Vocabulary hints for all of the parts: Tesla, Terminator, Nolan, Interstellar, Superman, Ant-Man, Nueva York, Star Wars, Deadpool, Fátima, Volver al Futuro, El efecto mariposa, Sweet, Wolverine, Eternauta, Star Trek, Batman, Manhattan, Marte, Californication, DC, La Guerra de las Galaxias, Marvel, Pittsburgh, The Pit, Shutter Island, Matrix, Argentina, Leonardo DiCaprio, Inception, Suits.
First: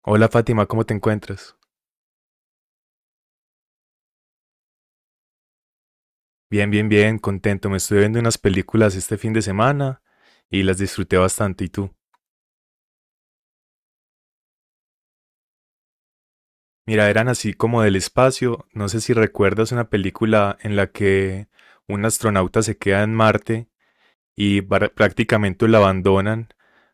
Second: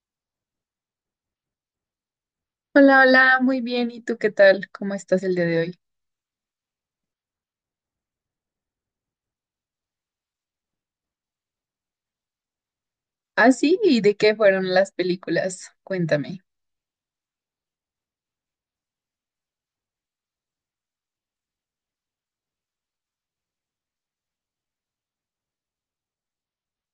Hola Fátima, ¿cómo te encuentras? Hola, hola, muy bien. ¿Y tú qué tal? ¿Cómo estás el día de hoy? Bien, bien, bien, contento. Me estuve viendo unas películas este fin de semana y las disfruté bastante. ¿Y tú? Ah, sí, ¿y de qué fueron las películas? Cuéntame. Mira, eran así como del espacio. No sé si recuerdas una película en la que un astronauta se queda en Marte y prácticamente lo abandonan,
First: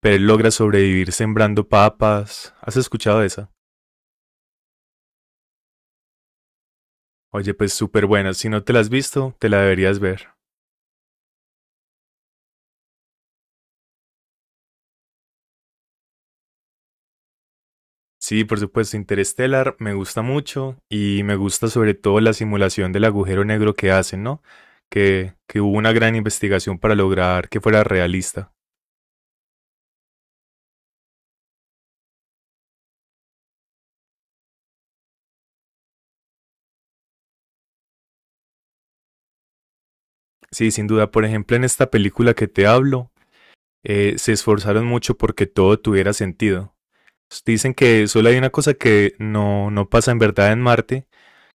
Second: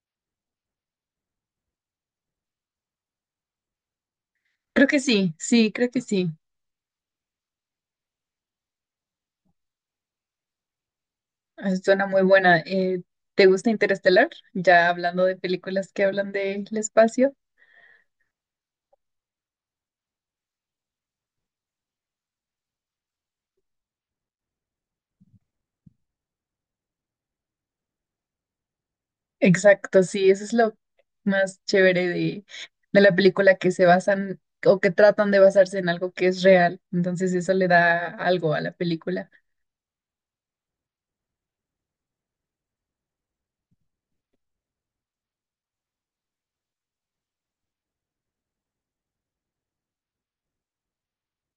pero él logra sobrevivir sembrando papas. ¿Has escuchado esa? Creo que sí, sí, creo que sí. Oye, pues súper buena. Si no te la has visto, te la deberías ver. Ah, suena muy buena. ¿Te gusta Interestelar? Ya hablando de películas que hablan del espacio. Sí, por supuesto, Interstellar me gusta mucho y me gusta sobre todo la simulación del agujero negro que hacen, ¿no? Que hubo una gran investigación para lograr que fuera realista. Exacto, sí, eso es lo más chévere de la película que se basan o que tratan de basarse en algo que es real. Entonces eso le da algo a la película. Sí, sin duda, por ejemplo, en esta película que te hablo, se esforzaron mucho porque todo tuviera sentido. Dicen que solo hay una cosa que no pasa en verdad en Marte,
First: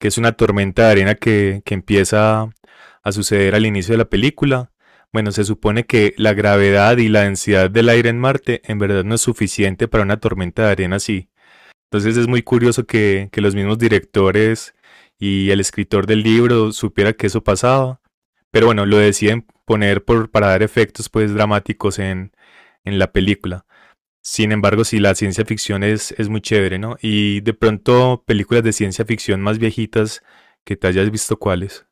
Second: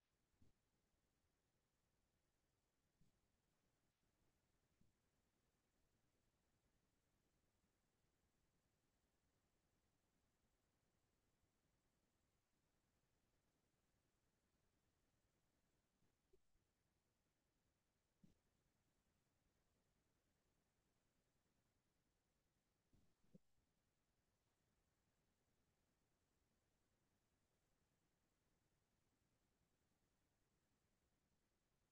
que es una tormenta de arena que empieza a suceder al inicio de la película. Bueno, se supone que la gravedad y la densidad del aire en Marte en verdad no es suficiente para una tormenta de arena así. Entonces es muy curioso que los mismos directores y el escritor del libro supiera que eso pasaba. Pero bueno, lo deciden poner para dar efectos pues dramáticos en la película. Sin embargo, sí, la ciencia ficción es muy chévere, ¿no? Y de pronto, películas de ciencia ficción más viejitas que te hayas visto cuáles.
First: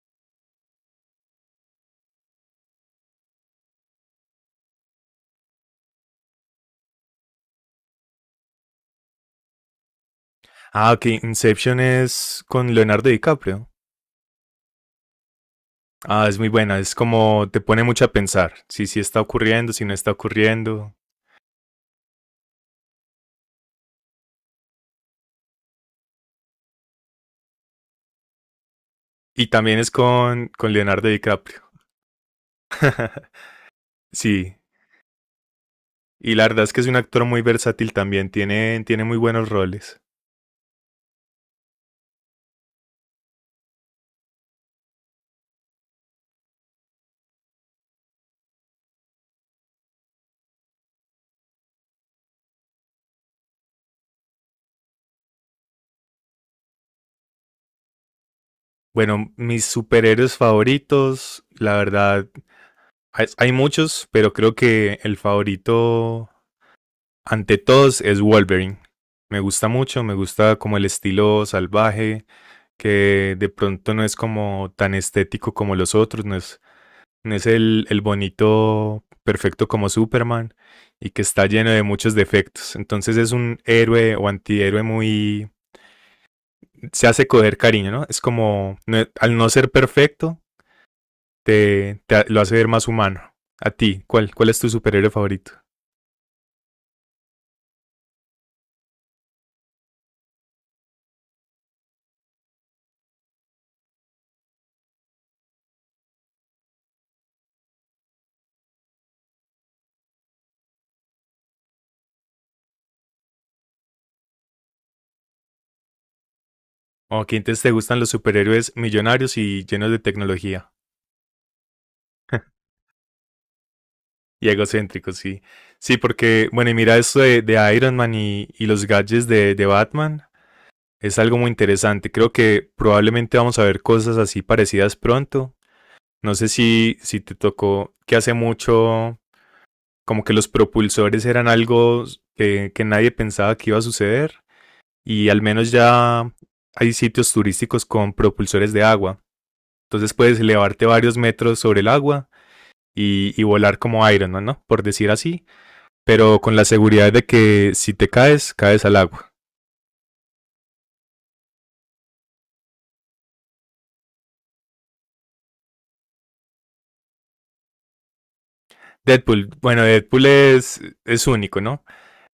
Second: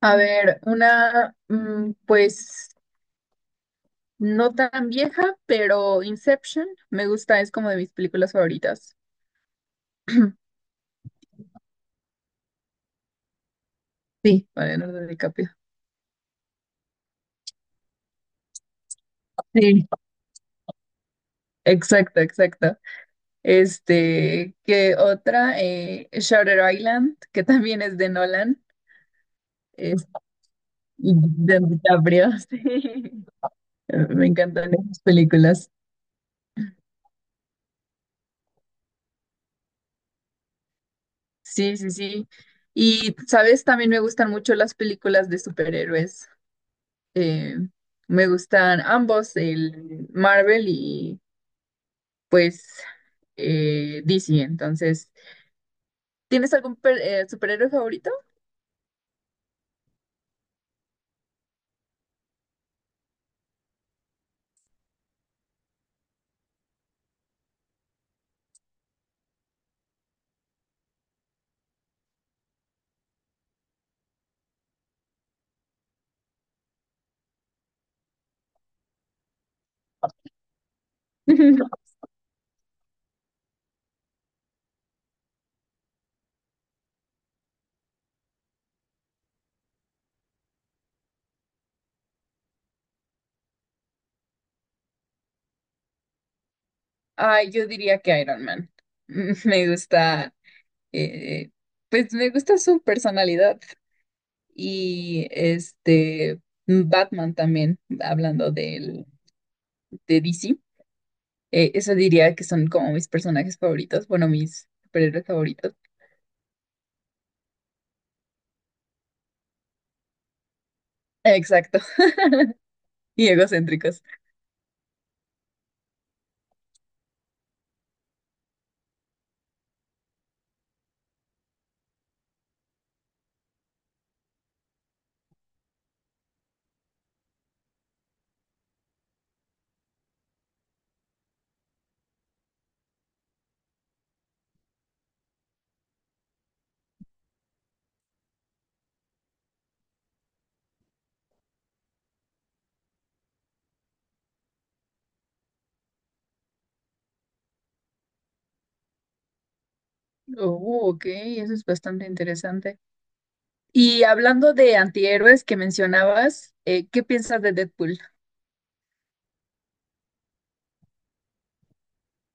A ver, una, pues no tan vieja, pero Inception me gusta, es como de mis películas favoritas. Ah, ok, Inception es con Leonardo DiCaprio. Sí, con Leonardo DiCaprio. Ah, es muy buena, es como te pone mucho a pensar, si sí está ocurriendo, si Sí. no está ocurriendo. Exacto, exacto. Este, que otra, Shutter Island, que también es de Nolan, Y también es es con Leonardo y de DiCaprio. DiCaprio. Sí. Me Sí, encantan esas películas. y la verdad es que es un actor muy versátil también, tiene muy buenos roles. Sí, sí, sí. Y, ¿sabes? También me gustan mucho las películas de superhéroes. Eh, me gustan ambos, el Marvel y pues DC. Entonces, ¿ superhéroe favorito? Bueno, mis superhéroes favoritos, la verdad, hay muchos, pero creo que el favorito ante todos es Wolverine. Me gusta mucho, me gusta como el estilo salvaje, que de pronto no es como tan estético como los otros, no es el bonito perfecto como Superman y que está lleno de muchos defectos. Entonces es un héroe o antihéroe muy se hace coger cariño, ¿no? Es como, no, al no ser perfecto, lo hace ver más humano. A ti, ¿ cuál es tu superhéroe favorito? Ay, yo diría que Iron Man. Me gusta, eh, pues me gusta su personalidad y este Batman también, hablando del, de DC. Eso diría que son como mis personajes favoritos, bueno, mis superhéroes favoritos. Ok, entonces te gustan los superhéroes millonarios y llenos de tecnología. Exacto, y egocéntricos. Y egocéntricos, sí. Sí, porque, bueno, y mira esto de Iron Man y los gadgets de Batman. Es algo muy interesante. Creo que probablemente vamos a ver cosas así parecidas pronto. No sé si te tocó que hace mucho como que los propulsores eran algo que nadie pensaba que iba a suceder y al menos ya hay sitios turísticos con propulsores de agua. Entonces puedes elevarte varios metros sobre el agua y volar como Iron Man, ¿no? Por decir así, pero con la seguridad de que si te caes, caes al agua. Oh, ok, eso es bastante interesante. Y hablando de antihéroes que mencionabas, ¿qué piensas de Deadpool? Deadpool, bueno, Deadpool es único, ¿no?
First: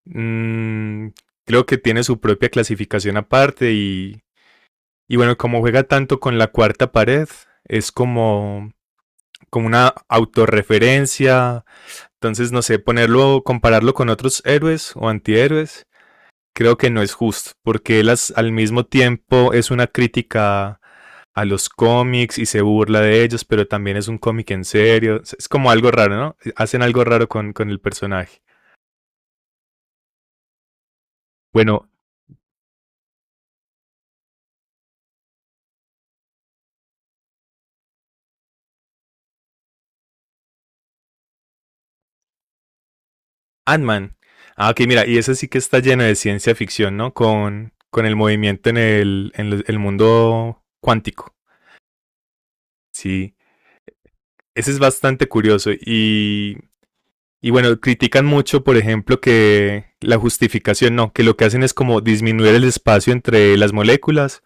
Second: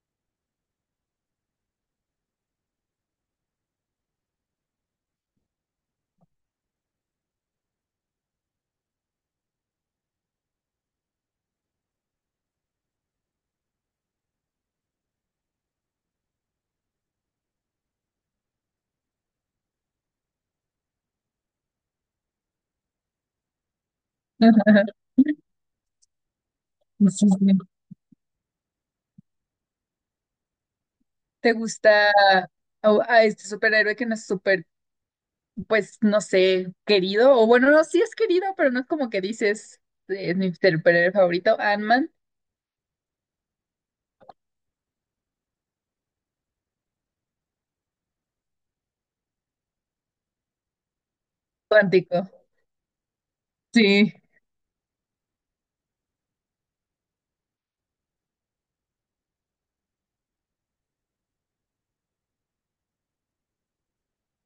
Mm, creo que tiene su propia clasificación aparte y bueno, como juega tanto con la cuarta pared, es como, como una autorreferencia, entonces no sé, ponerlo, compararlo con otros héroes o antihéroes creo que no es justo, porque él al mismo tiempo es una crítica a los cómics y se burla de ellos, pero también es un cómic en serio. Es como algo raro, ¿no? Hacen algo raro Sí, sí. con el personaje. ¿Te Bueno, gusta a, a este superhéroe que no es súper, pues no sé, ¿querido? O bueno, no, sí es querido, pero no es como que dices, es mi superhéroe favorito, Ant-Man, Ant-Man. Ah, ok, mira, y ese sí que está lleno de ciencia ficción, ¿no? Con el movimiento en el mundo cuántico. cuántico. Sí, Sí. ese es bastante curioso y bueno, critican mucho, por ejemplo, que la justificación no, que lo que hacen es como disminuir el espacio entre las moléculas,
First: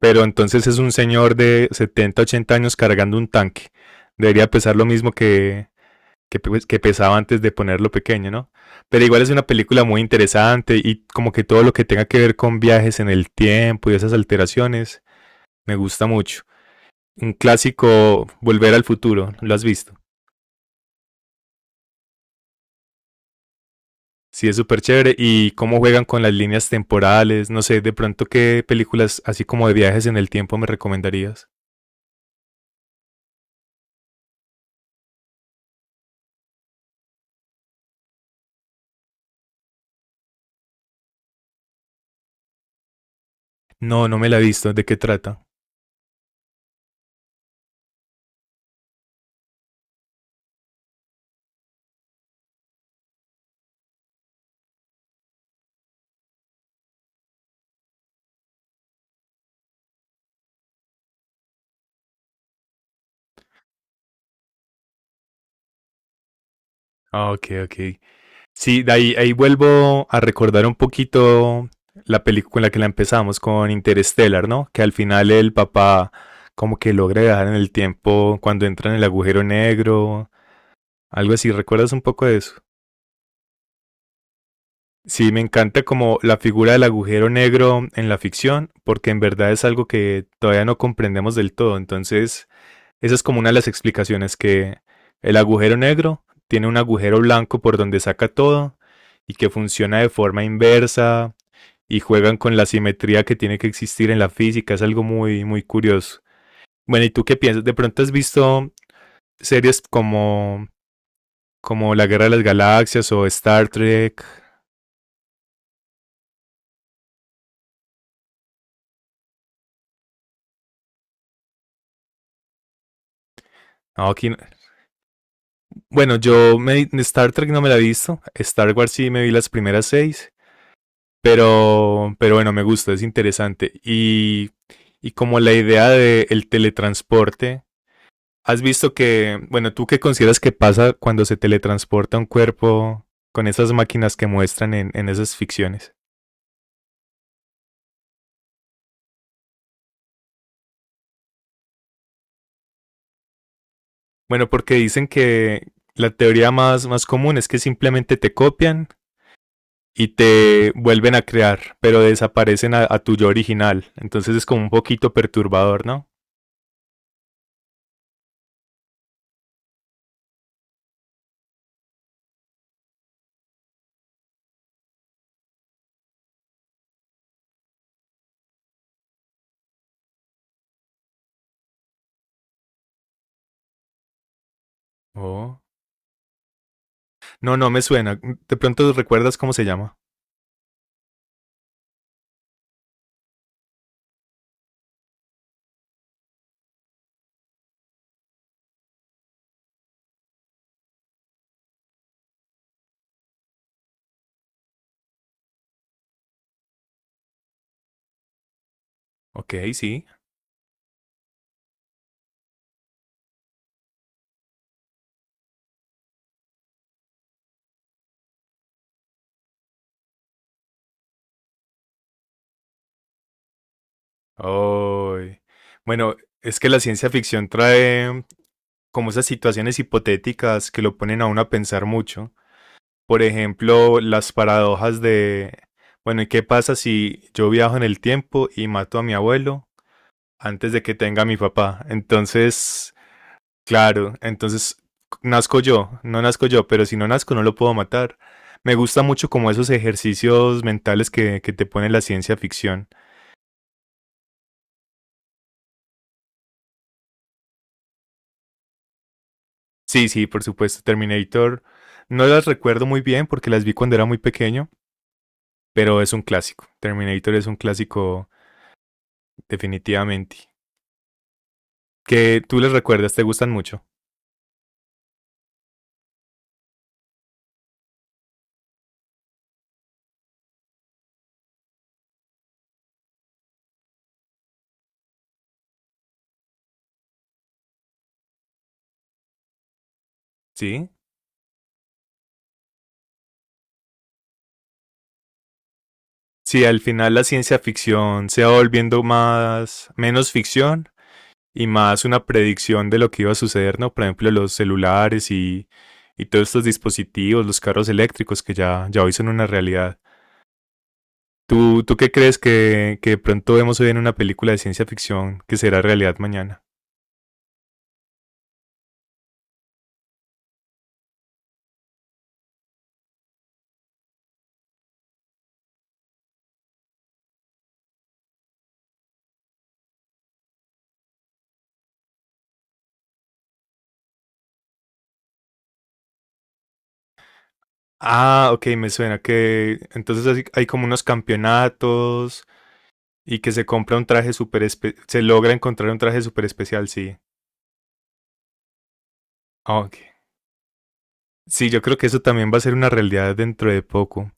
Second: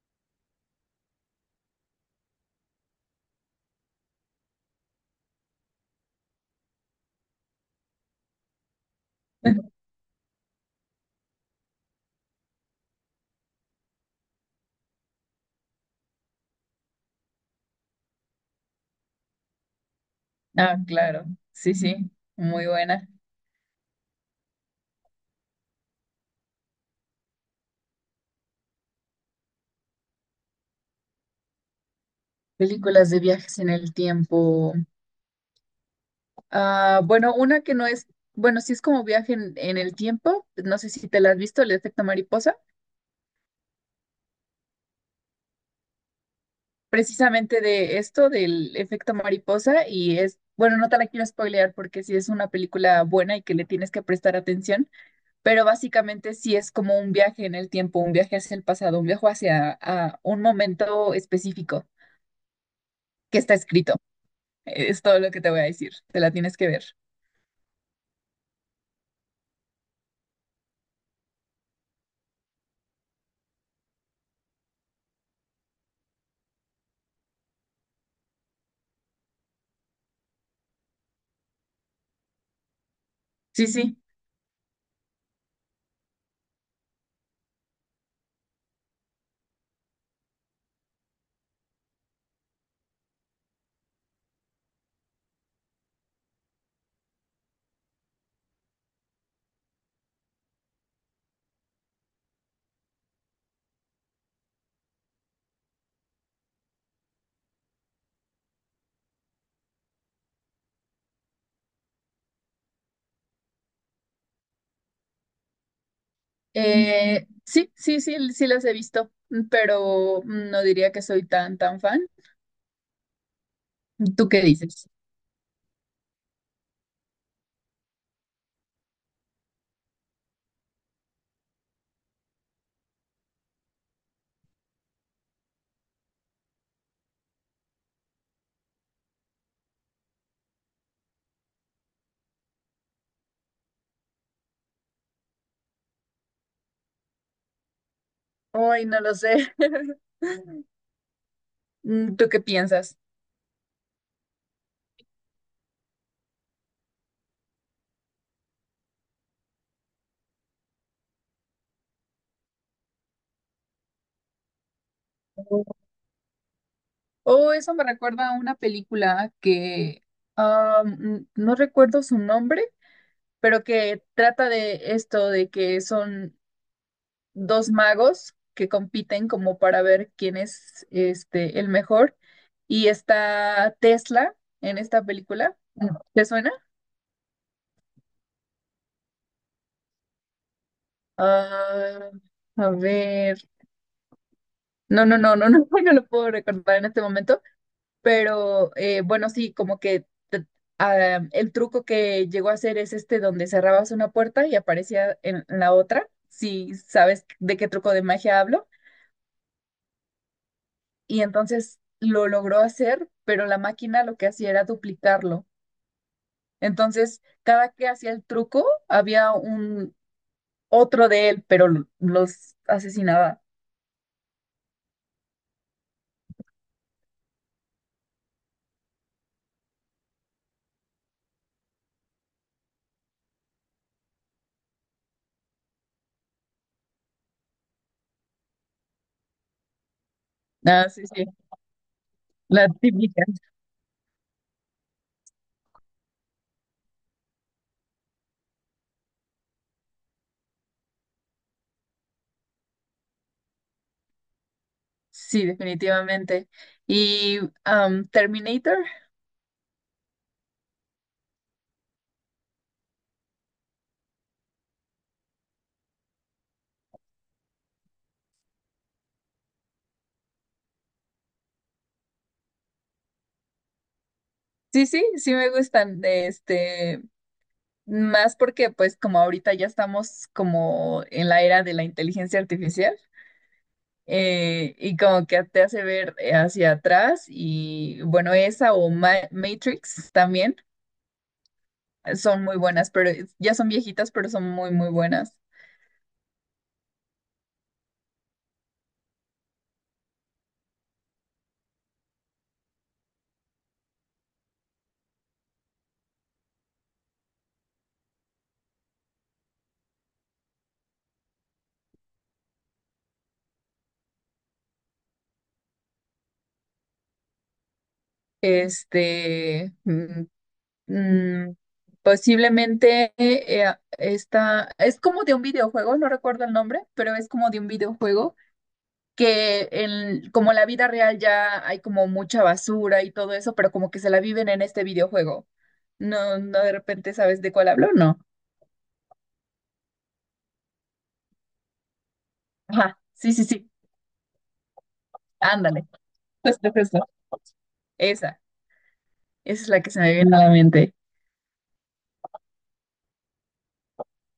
pero entonces es un señor de 70, 80 años cargando un tanque. Debería pesar lo mismo pues, que pesaba antes de ponerlo pequeño, ¿no? Pero igual es una película muy interesante y como que todo lo que tenga que ver con viajes en el tiempo y esas alteraciones, me gusta mucho. Un clásico, Volver al Futuro, ¿lo has visto? Ah, claro, sí, sí, muy buena. Sí, es súper chévere. ¿Y cómo juegan con las líneas temporales? No sé, de pronto, ¿qué películas así como de viajes en el tiempo me recomendarías? Películas de viajes en el tiempo. Ah, bueno, una que no es, bueno, sí es como viaje en el tiempo, no sé si te la has visto, El efecto mariposa. No, no me la he visto. ¿De qué trata? Precisamente de esto, del efecto mariposa, y es, bueno, no te la quiero spoilear porque sí es una película buena y que le tienes que prestar atención, pero básicamente sí es como un viaje en el tiempo, un viaje hacia el pasado, un viaje hacia a un momento específico que está escrito. Es todo lo que te voy a decir, te la tienes que ver. Ah, ok, ok. Sí, de ahí, ahí vuelvo a recordar un poquito la película con la que la empezamos, con Interstellar, ¿no? Que al final el papá como que logra viajar en el tiempo cuando entra en el agujero negro, algo así. ¿Recuerdas un poco de eso? Sí, sí. Sí, me encanta como la figura del agujero negro en la ficción, porque en verdad es algo que todavía no comprendemos del todo. Entonces, esa es como una de las explicaciones que el agujero negro tiene un agujero blanco por donde saca todo y que funciona de forma inversa y juegan con la simetría que tiene que existir en la física. Es algo muy, muy curioso. Bueno, ¿y tú qué piensas? ¿De pronto has visto series como, como La Guerra de las Galaxias o Star Trek? Sí, sí, sí, sí las he visto, pero no diría que soy tan, tan fan. No, aquí, ¿Tú no, qué dices? bueno, yo me, Star Trek no me la he visto, Star Wars sí me vi las primeras seis, pero bueno, me gusta, es interesante. Y como la idea del teletransporte, ¿has visto que, bueno, tú qué consideras que pasa cuando se teletransporta un cuerpo con esas máquinas que muestran en esas ficciones? Hoy no lo sé. ¿Tú qué piensas? Bueno, porque dicen que la teoría más común es que simplemente te copian y te vuelven a crear, pero desaparecen a tu yo original. Entonces es como un poquito perturbador, ¿no? Oh, eso me recuerda a una película que ah, no recuerdo su nombre, pero que trata de esto, de que son dos magos que compiten como para ver quién es el mejor. Y está Tesla en esta película. Oh. Mm. ¿Te suena? No, no me suena. De pronto recuerdas cómo se llama. Ah, a ver. No, no lo puedo recordar en este momento. Pero bueno, sí, como que te- ah, el truco que llegó a hacer es este donde cerrabas una puerta y aparecía en la otra, si sabes de qué truco de magia hablo. Ok, sí. Y entonces lo logró hacer, pero la máquina lo que hacía era duplicarlo. Entonces, cada que hacía el truco, había un otro de él, pero los asesinaba. Oh. Bueno, es que la ciencia ficción trae como esas situaciones hipotéticas que lo ponen a uno a pensar mucho. Por ejemplo, las paradojas de, bueno, ¿y qué pasa si yo viajo en el tiempo y mato a mi abuelo antes de Ah, que sí, tenga a sí, mi papá? la Entonces, típica. claro, entonces nazco yo, no nazco yo, pero si no nazco no lo puedo matar. Me gusta mucho como esos ejercicios mentales que te pone la ciencia ficción. Sí, definitivamente. Y Terminator. Sí, sí, por supuesto, Terminator. No las recuerdo muy bien porque las vi cuando era muy pequeño, pero es un clásico. Terminator es un clásico definitivamente. Que tú les recuerdas, te gustan mucho, Sí, sí, sí me gustan, de este, más porque pues como ahorita ya estamos como en la era de la inteligencia artificial, y como que te hace ver hacia atrás y bueno, esa o Matrix también, ¿sí? Son muy buenas, pero es- ya son viejitas, pero son muy, muy buenas. Sí. Al final la ciencia ficción se va volviendo más, menos ficción y más una predicción de lo que iba a suceder, ¿no? Por ejemplo, los celulares y todos estos dispositivos, los carros eléctricos que ya, ya hoy son una realidad. ¿ tú qué crees que de pronto vemos hoy en una película de ciencia ficción que será realidad mañana? Este, mm, mm, Posiblemente esta, es como de un videojuego, no recuerdo el nombre, pero es como de un videojuego que en, como en la vida real ya hay como mucha basura y todo eso, pero como que se la viven en este videojuego. No, no de repente sabes de cuál hablo, no. Ah, ok, me suena que entonces hay como unos campeonatos Ajá, sí, y sí, que se sí, compra un traje súper especial, se logra ándale. encontrar un traje súper Justo, especial, justo. sí. Esa, esa es Ah, la que ok. se me viene a la mente. Sí, yo creo que eso también va a ser una realidad dentro de poco.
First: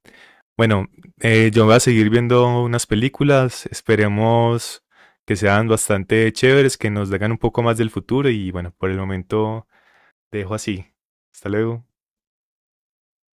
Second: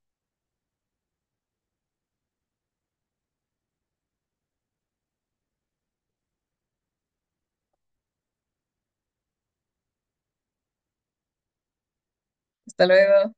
Bueno, yo voy a seguir viendo unas películas, esperemos que sean bastante chéveres, que nos digan un poco más del futuro y bueno, por el momento te dejo así. Hasta luego. Hasta luego.